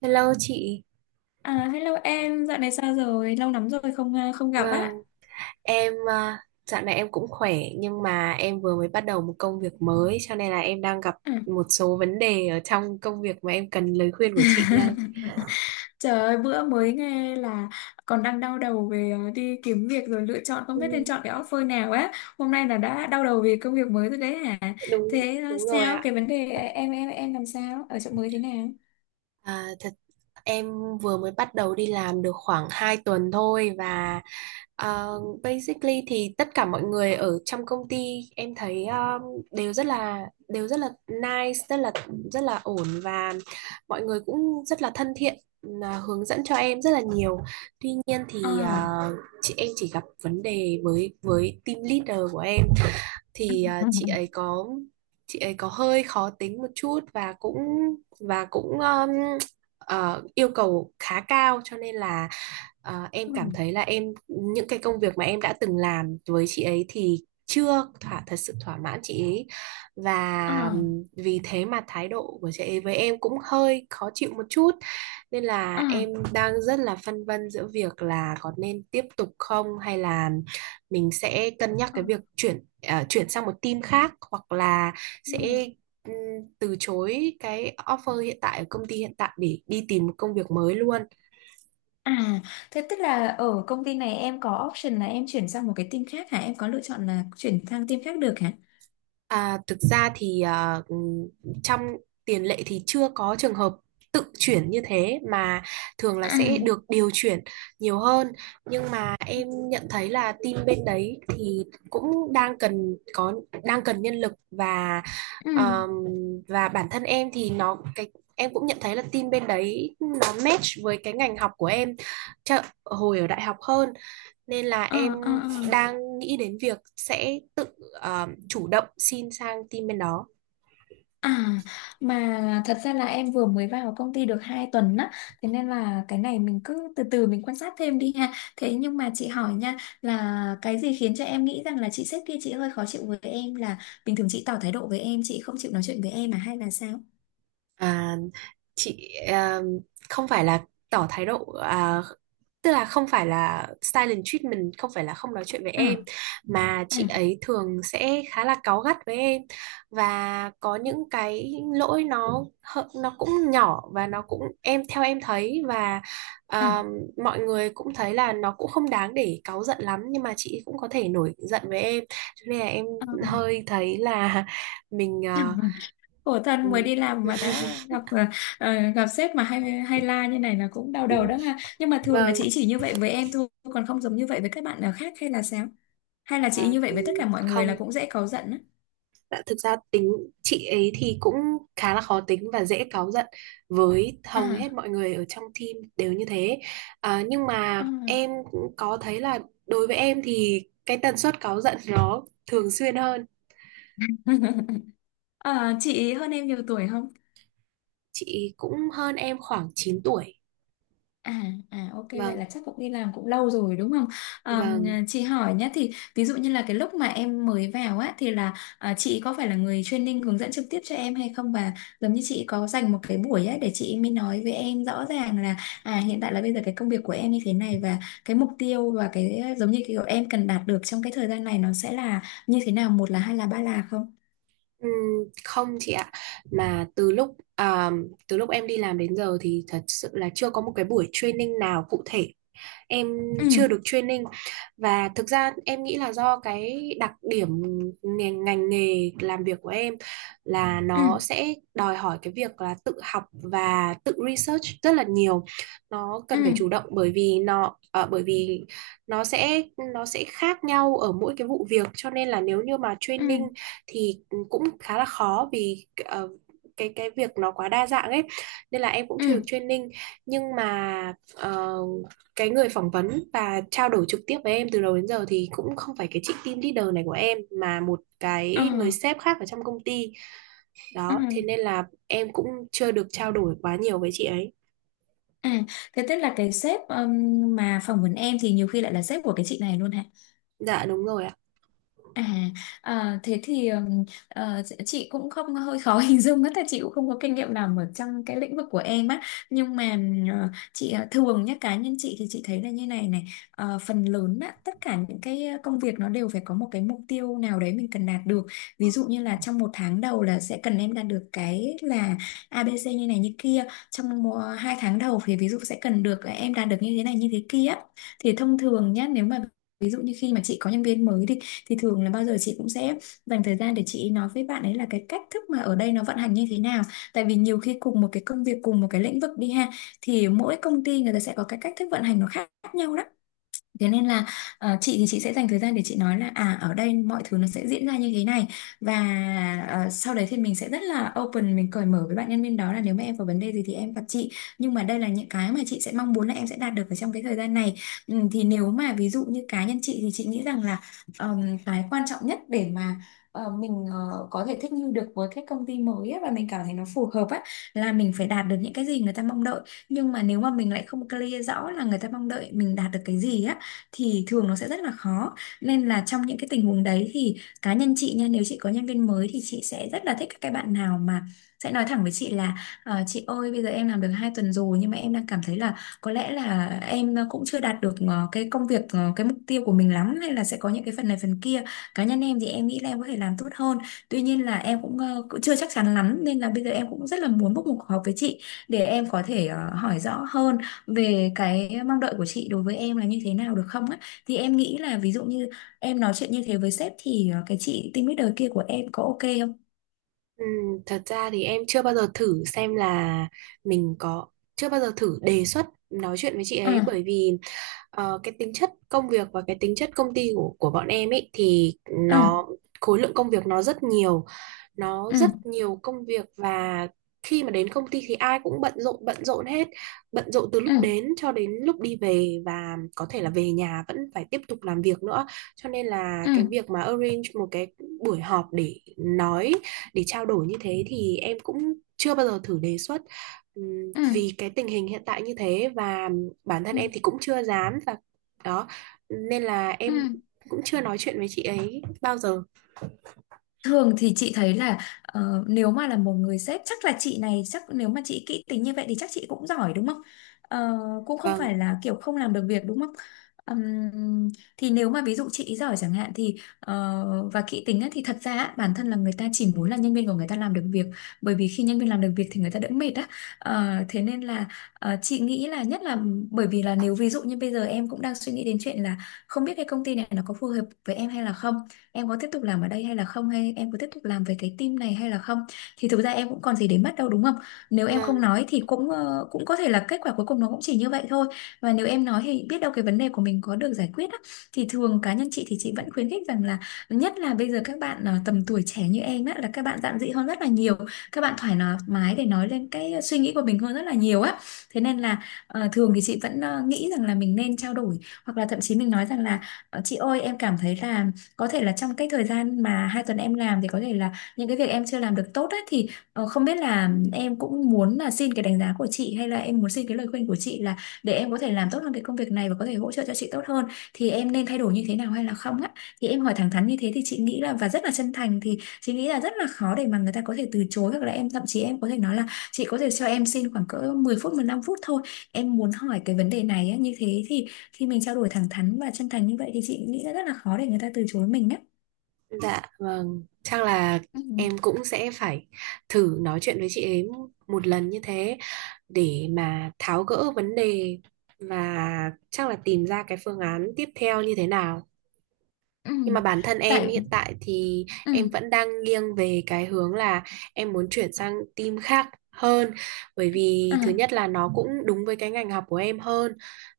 Hello chị. À, hello em, dạo này sao rồi? Lâu lắm rồi không gặp Vâng, á. em à, dạo này em cũng khỏe, nhưng mà em vừa mới bắt đầu một công việc mới cho nên là em đang gặp Ừ. một số vấn đề ở trong công việc mà em cần lời khuyên của chị đây. Trời ơi, bữa mới nghe là còn đang đau đầu về đi kiếm việc rồi lựa chọn không Ừ, biết nên chọn cái offer nào á. Hôm nay là đã đau đầu vì công việc mới rồi đấy hả? đúng Thế đúng rồi sao ạ. cái vấn đề em làm sao? Ở chỗ mới thế nào? Thật, em vừa mới bắt đầu đi làm được khoảng 2 tuần thôi. Và Ờ, basically thì tất cả mọi người ở trong công ty em thấy đều rất là nice, rất là ổn, và mọi người cũng rất là thân thiện, là hướng dẫn cho em rất là nhiều. Tuy nhiên thì Ờ. Chị em chỉ gặp vấn đề với team leader của em, thì chị ấy có hơi khó tính một chút, và cũng và cũng um, yêu cầu khá cao, cho nên là em Ừ. cảm thấy là em những cái công việc mà em đã từng làm với chị ấy thì chưa thật sự thỏa mãn chị ấy, Ờ. và vì thế mà thái độ của chị ấy với em cũng hơi khó chịu một chút, nên Ờ. là em đang rất là phân vân giữa việc là có nên tiếp tục không, hay là mình sẽ cân nhắc cái việc chuyển chuyển sang một team khác, hoặc là Ờ. sẽ ừm, từ chối cái offer hiện tại ở công ty hiện tại để đi tìm một công việc mới luôn. À, thế tức là ở công ty này em có option là em chuyển sang một cái team khác hả? Em có lựa chọn là chuyển sang team khác được hả? À, thực ra thì trong tiền lệ thì chưa có trường hợp tự chuyển như thế, mà thường là À, sẽ được điều chuyển nhiều hơn. Nhưng mà em nhận thấy là team bên đấy thì cũng đang cần có đang cần nhân lực, ừ, ờm, và bản thân em thì nó cái em cũng nhận thấy là team bên đấy nó match với cái ngành học của em chợ, hồi ở đại học hơn, nên là ờ, em ờ, ờ. đang nghĩ đến việc sẽ tự chủ động xin sang team bên đó. À, mà thật ra là em vừa mới vào công ty được 2 tuần á, thế nên là cái này mình cứ từ từ mình quan sát thêm đi ha. Thế nhưng mà chị hỏi nha, là cái gì khiến cho em nghĩ rằng là chị sếp kia chị hơi khó chịu với em, là bình thường chị tỏ thái độ với em, chị không chịu nói chuyện với em à hay là sao? À, chị không phải là tỏ thái độ, tức là không phải là silent treatment, không phải là không nói chuyện với Ừ, em, mà ừ, chị ấy thường sẽ khá là cáu gắt với em, và có những cái lỗi nó nó cũng nhỏ và nó cũng em theo em thấy, và ừ, à, mọi người cũng thấy là nó cũng không đáng để cáu giận lắm, nhưng mà chị cũng có thể nổi giận với em, cho nên là em hơi thấy là mình ừ. Khổ thân, mới ừ. đi làm mà đã gặp gặp sếp mà hay hay la như này là cũng đau đầu đó ha, nhưng mà thường là Vâng. chị chỉ như vậy với em thôi còn không giống như vậy với các bạn nào khác hay là sao, hay là chị À, như vậy với tất ừ, cả mọi người là không. cũng dễ cáu giận á? Dạ, thực ra tính chị ấy thì cũng khá là khó tính và dễ cáu giận, với hầu hết À, mọi người ở trong team đều như thế. À, nhưng à. mà em cũng có thấy là đối với em thì cái tần suất cáu giận nó thường xuyên hơn. Ờ, chị hơn em nhiều tuổi không? Chị cũng hơn em khoảng 9 tuổi. À, à ok, vậy Vâng. là chắc cũng đi làm cũng lâu rồi đúng không? Vâng. Chị hỏi nhé, thì ví dụ như là cái lúc mà em mới vào á thì là chị có phải là người training hướng dẫn trực tiếp cho em hay không, và giống như chị có dành một cái buổi á để chị mới nói với em rõ ràng là hiện tại là bây giờ cái công việc của em như thế này, và cái mục tiêu và cái, giống như kiểu em cần đạt được trong cái thời gian này nó sẽ là như thế nào, một là hai là ba là không? Ừm, không chị ạ, mà từ lúc từ lúc em đi làm đến giờ thì thật sự là chưa có một cái buổi training nào cụ thể, em chưa Ừ, được training. Và thực ra em nghĩ là do cái đặc điểm ngành nghề làm việc của em là ừ, nó sẽ đòi hỏi cái việc là tự học và tự research rất là nhiều, nó ừ, cần phải chủ động, bởi vì nó ờ, bởi vì nó sẽ khác nhau ở mỗi cái vụ việc, cho nên là nếu như mà ừ, training thì cũng khá là khó, vì cái việc nó quá đa dạng ấy, nên là em cũng chưa ừ, được training. Nhưng mà cái người phỏng vấn và trao đổi trực tiếp với em từ đầu đến giờ thì cũng không phải cái chị team leader này của em, mà một ờ, cái người ờ. sếp khác ở trong công ty Ừ. đó, thế nên là em cũng chưa được trao đổi quá nhiều với chị ấy. À, thế tức là cái sếp mà phỏng vấn em thì nhiều khi lại là sếp của cái chị này luôn hả? Dạ đúng rồi ạ. À, à thế thì chị cũng không hơi khó hình dung á, tại chị cũng không có kinh nghiệm làm ở trong cái lĩnh vực của em á, nhưng mà chị thường nhá, cá nhân chị thì chị thấy là như này này. Ờ, phần lớn á tất cả những cái công việc nó đều phải có một cái mục tiêu nào đấy mình cần đạt được. Ví dụ như là trong một tháng đầu là sẽ cần em đạt được cái là ABC như này như kia, trong một, hai tháng đầu thì ví dụ sẽ cần được em đạt được như thế này như thế kia, thì thông thường nhá, nếu mà ví dụ như khi mà chị có nhân viên mới thì thường là bao giờ chị cũng sẽ dành thời gian để chị nói với bạn ấy là cái cách thức mà ở đây nó vận hành như thế nào, tại vì nhiều khi cùng một cái công việc cùng một cái lĩnh vực đi ha, thì mỗi công ty người ta sẽ có cái cách thức vận hành nó khác nhau đó. Thế nên là chị thì chị sẽ dành thời gian để chị nói là à ở đây mọi thứ nó sẽ diễn ra như thế này, và sau đấy thì mình sẽ rất là open, mình cởi mở với bạn nhân viên đó là nếu mà em có vấn đề gì thì em gặp chị, nhưng mà đây là những cái mà chị sẽ mong muốn là em sẽ đạt được ở trong cái thời gian này. Ừ, thì nếu mà ví dụ như cá nhân chị thì chị nghĩ rằng là cái quan trọng nhất để mà mình có thể thích nghi được với cái công ty mới á, và mình cảm thấy nó phù hợp á, là mình phải đạt được những cái gì người ta mong đợi, nhưng mà nếu mà mình lại không clear rõ là người ta mong đợi mình đạt được cái gì á thì thường nó sẽ rất là khó. Nên là trong những cái tình huống đấy thì cá nhân chị nha, nếu chị có nhân viên mới thì chị sẽ rất là thích các cái bạn nào mà sẽ nói thẳng với chị là: "Ờ, chị ơi, bây giờ em làm được 2 tuần rồi nhưng mà em đang cảm thấy là có lẽ là em cũng chưa đạt được cái công việc, cái mục tiêu của mình lắm, hay là sẽ có những cái phần này phần kia. Cá nhân em thì em nghĩ là em có thể làm tốt hơn, tuy nhiên là em cũng chưa chắc chắn lắm, nên là bây giờ em cũng rất là muốn book một cuộc họp với chị để em có thể hỏi rõ hơn về cái mong đợi của chị đối với em là như thế nào được không á." Thì em nghĩ là ví dụ như em nói chuyện như thế với sếp thì cái chị team leader kia của em có ok không? Thật ra thì em chưa bao giờ thử xem là mình có, chưa bao giờ thử đề xuất nói chuyện với chị Ừ, ấy, bởi vì cái tính chất công việc và cái tính chất công ty của bọn em ấy, thì ừ, nó khối lượng công việc nó rất nhiều, nó ừ, rất nhiều công việc, và khi mà đến công ty thì ai cũng bận rộn hết, bận rộn từ ừ, lúc đến cho đến lúc đi về, và có thể là về nhà vẫn phải tiếp tục làm việc nữa, cho nên là ừ, cái việc mà arrange một cái buổi họp để nói, để trao đổi như thế, thì em cũng chưa bao giờ thử đề xuất. Ừ, Vì cái tình hình hiện tại như thế, và bản thân ừ, em thì cũng chưa dám, và đó, nên là ừ. em cũng chưa nói chuyện với chị ấy bao giờ. Thường thì chị thấy là nếu mà là một người sếp, chắc là chị này chắc nếu mà chị kỹ tính như vậy thì chắc chị cũng giỏi đúng không? Ờ, cũng không Vâng. phải là kiểu không làm được việc đúng không? Ừm, thì nếu mà ví dụ chị giỏi chẳng hạn thì và kỹ tính á, thì thật ra á, bản thân là người ta chỉ muốn là nhân viên của người ta làm được việc, bởi vì khi nhân viên làm được việc thì người ta đỡ mệt á. Ờ, thế nên là chị nghĩ là nhất là, bởi vì là nếu ví dụ như bây giờ em cũng đang suy nghĩ đến chuyện là không biết cái công ty này nó có phù hợp với em hay là không, em có tiếp tục làm ở đây hay là không, hay em có tiếp tục làm về cái team này hay là không, thì thực ra em cũng còn gì để mất đâu đúng không. Nếu em Vâng. không nói thì cũng có thể là kết quả cuối cùng nó cũng chỉ như vậy thôi, và nếu em nói thì biết đâu cái vấn đề của mình có được giải quyết á. Thì thường cá nhân chị thì chị vẫn khuyến khích rằng là, nhất là bây giờ các bạn tầm tuổi trẻ như em á là các bạn dạn dĩ hơn rất là nhiều, các bạn thoải mái để nói lên cái suy nghĩ của mình hơn rất là nhiều á, thế nên là thường thì chị vẫn nghĩ rằng là mình nên trao đổi, hoặc là thậm chí mình nói rằng là: "Ờ, chị ơi em cảm thấy là có thể là trong cái thời gian mà hai tuần em làm thì có thể là những cái việc em chưa làm được tốt ấy, thì không biết là em cũng muốn là xin cái đánh giá của chị, hay là em muốn xin cái lời khuyên của chị là để em có thể làm tốt hơn cái công việc này và có thể hỗ trợ cho chị tốt hơn thì em nên thay đổi như thế nào hay là không á." Thì em hỏi thẳng thắn như thế thì chị nghĩ là, và rất là chân thành, thì chị nghĩ là rất là khó để mà người ta có thể từ chối. Hoặc là em thậm chí em có thể nói là chị có thể cho em xin khoảng cỡ 10 phút 15 phút thôi, em muốn hỏi cái vấn đề này á, như thế thì khi mình trao đổi thẳng thắn và chân thành như vậy thì chị nghĩ là rất là khó để người ta từ chối mình á. Dạ vâng, chắc là Ừ, em cũng sẽ phải thử nói chuyện với chị ấy một lần như thế, để mà tháo gỡ vấn đề, và chắc là tìm ra cái phương án tiếp theo như thế nào. ừ, Nhưng mà bản thân em tại hiện tại thì ừ, em vẫn đang nghiêng về cái hướng là em muốn chuyển sang team khác hơn, bởi vì thứ ừ, nhất là nó cũng đúng với cái ngành học của em hơn,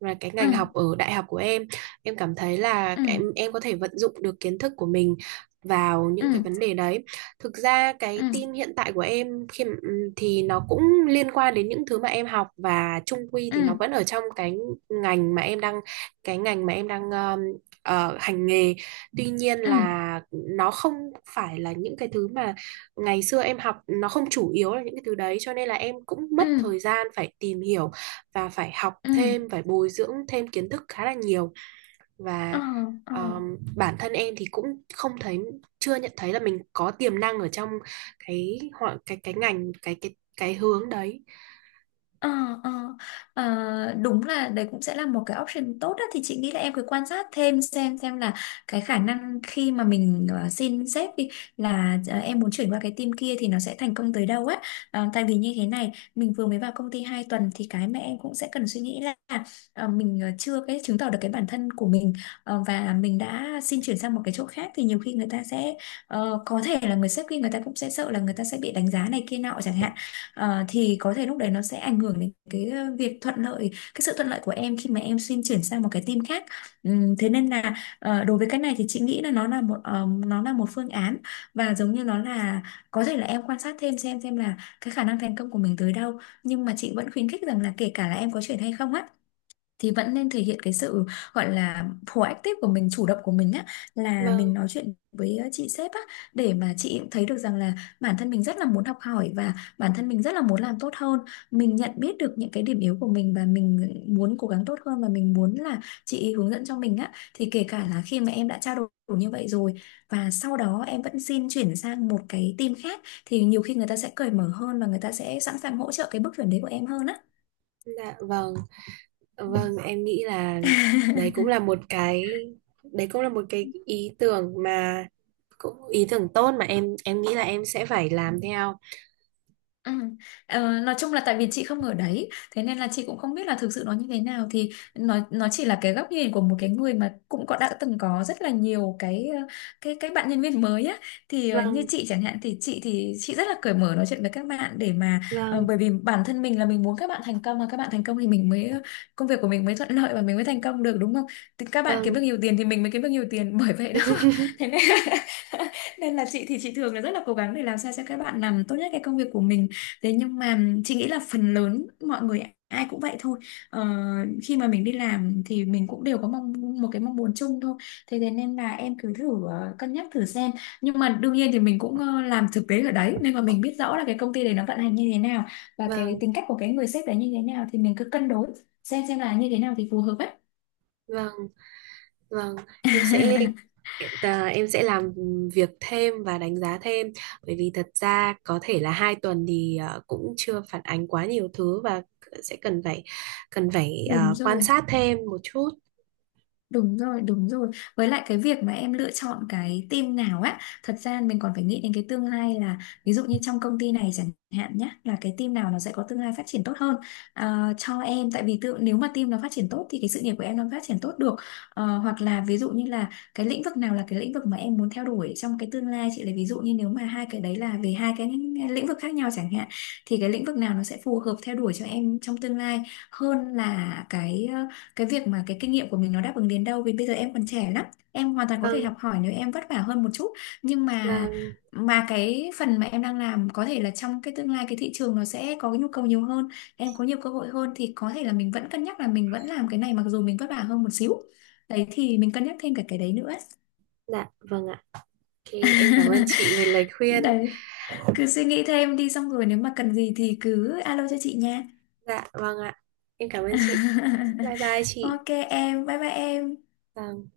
và cái ừ, ngành học ở đại học của em cảm thấy là ừ, em có thể vận dụng được kiến thức của mình vào những cái ừ, vấn đề đấy. Thực ra ừ, cái ừ, team hiện tại của em khi mà- thì nó cũng liên quan đến những thứ mà em học, và chung quy thì nó ừ, vẫn ở trong cái ngành mà em đang, cái ngành mà em đang ờ, hành nghề. Tuy nhiên ừ, là nó không phải là những cái thứ mà ngày xưa em học, nó không chủ yếu là những cái thứ đấy, cho nên là em cũng mất ừ, thời gian phải tìm hiểu, và phải học ừ, thêm, phải bồi dưỡng thêm kiến thức khá là nhiều, ờ, và ờ. Bản thân em thì cũng không thấy, chưa nhận thấy là mình có tiềm năng ở trong cái họ cái ngành cái hướng đấy. Ờ, ờ, ờ, đúng là đấy cũng sẽ là một cái option tốt đó. Thì chị nghĩ là em cứ quan sát thêm xem là cái khả năng khi mà mình xin sếp đi, là em muốn chuyển qua cái team kia thì nó sẽ thành công tới đâu á. Tại vì như thế này, mình vừa mới vào công ty 2 tuần, thì cái mà em cũng sẽ cần suy nghĩ là mình chưa cái chứng tỏ được cái bản thân của mình. Và mình đã xin chuyển sang một cái chỗ khác thì nhiều khi người ta sẽ có thể là người sếp kia người ta cũng sẽ sợ là người ta sẽ bị đánh giá này kia nọ chẳng hạn. Thì có thể lúc đấy nó sẽ ảnh hưởng đến cái việc thuận lợi cái sự thuận lợi của em khi mà em xin chuyển sang một cái team khác. Thế nên là đối với cái này thì chị nghĩ là nó là một phương án. Và giống như nó là, có thể là em quan sát thêm xem là cái khả năng thành công của mình tới đâu, nhưng mà chị vẫn khuyến khích rằng là kể cả là em có chuyển hay không á, thì vẫn nên thể hiện cái sự gọi là proactive của mình, chủ động của mình á. Là mình Vâng. nói chuyện với chị sếp á, để mà chị cũng thấy được rằng là bản thân mình rất là muốn học hỏi và bản thân mình rất là muốn làm tốt hơn, mình nhận biết được những cái điểm yếu của mình và mình muốn cố gắng tốt hơn, và mình muốn là chị hướng dẫn cho mình á. Thì kể cả là khi mà em đã trao đổi như vậy rồi và sau đó em vẫn xin chuyển sang một cái team khác, thì nhiều khi người ta sẽ cởi mở hơn và người ta sẽ sẵn sàng hỗ trợ cái bước chuyển đấy của em hơn á. Dạ vâng. Ừ. Vâng, em nghĩ là đấy cũng là một cái, ý tưởng mà cũng ý tưởng tốt, mà em nghĩ là em sẽ phải làm theo. Ừ. Nói chung là tại vì chị không ở đấy, thế nên là chị cũng không biết là thực sự nó như thế nào. Thì nó chỉ là cái góc nhìn của một cái người mà cũng có đã từng có rất là nhiều cái cái bạn nhân viên mới á. Thì như Vâng, chị chẳng hạn, thì chị rất là cởi mở nói chuyện với các bạn để mà vâng, bởi vì bản thân mình là mình muốn các bạn thành công, mà các bạn thành công thì mình mới công việc của mình mới thuận lợi và mình mới thành công được, đúng không? Thì các bạn kiếm được vâng. nhiều tiền thì mình mới kiếm được nhiều tiền, bởi vậy đó. Thế nên nên là chị thường là rất là cố gắng để làm sao cho các bạn làm tốt nhất cái công việc của mình. Thế nhưng mà chị nghĩ là phần lớn mọi người ai cũng vậy thôi. Ờ, Khi mà mình đi làm thì mình cũng đều có mong một cái mong muốn chung thôi. Thế thế nên là em cứ thử cân nhắc thử xem. Nhưng mà đương nhiên thì mình cũng làm thực tế ở đấy nên mà mình biết rõ là cái công ty đấy nó vận hành như thế nào và cái Vâng, tính cách của cái người sếp đấy như thế nào, thì mình cứ cân đối xem là như thế nào thì phù hợp ấy. vâng, vâng. Em sẽ em sẽ làm việc thêm và đánh giá thêm, bởi vì thật ra có thể là 2 tuần thì cũng chưa phản ánh quá nhiều thứ, và sẽ cần phải Đúng quan rồi. sát thêm một chút. Đúng rồi, đúng rồi. Với lại cái việc mà em lựa chọn cái team nào á, thật ra mình còn phải nghĩ đến cái tương lai, là ví dụ như trong công ty này chẳng hạn nhá, là cái team nào nó sẽ có tương lai phát triển tốt hơn, à, cho em. Tại vì tự nếu mà team nó phát triển tốt thì cái sự nghiệp của em nó phát triển tốt được. Hoặc là ví dụ như là cái lĩnh vực nào là cái lĩnh vực mà em muốn theo đuổi trong cái tương lai. Chị lấy ví dụ như nếu mà hai cái đấy là về hai cái lĩnh vực khác nhau chẳng hạn, thì cái lĩnh vực nào nó sẽ phù hợp theo đuổi cho em trong tương lai, hơn là cái cái việc mà cái kinh nghiệm của mình nó đáp ứng đến đâu. Vì bây giờ em còn trẻ lắm, em hoàn toàn có thể Vâng, học hỏi nếu em vất vả hơn một chút. Nhưng mà vâng, cái phần mà em đang làm có thể là trong cái tương lai cái thị trường nó sẽ có cái nhu cầu nhiều hơn, em có nhiều cơ hội hơn, thì có thể là mình vẫn cân nhắc là mình vẫn làm cái này mặc dù mình vất vả hơn một xíu. Đấy, thì mình cân nhắc thêm cả cái đấy nữa. dạ, vâng ạ. Ok, em cảm ơn chị về lời khuyên. Đấy, cứ suy nghĩ thêm đi xong rồi nếu mà cần gì thì cứ alo cho chị nha. Dạ, vâng ạ. Em cảm ơn chị. Bye bye chị. Ok em, bye bye em. Vâng.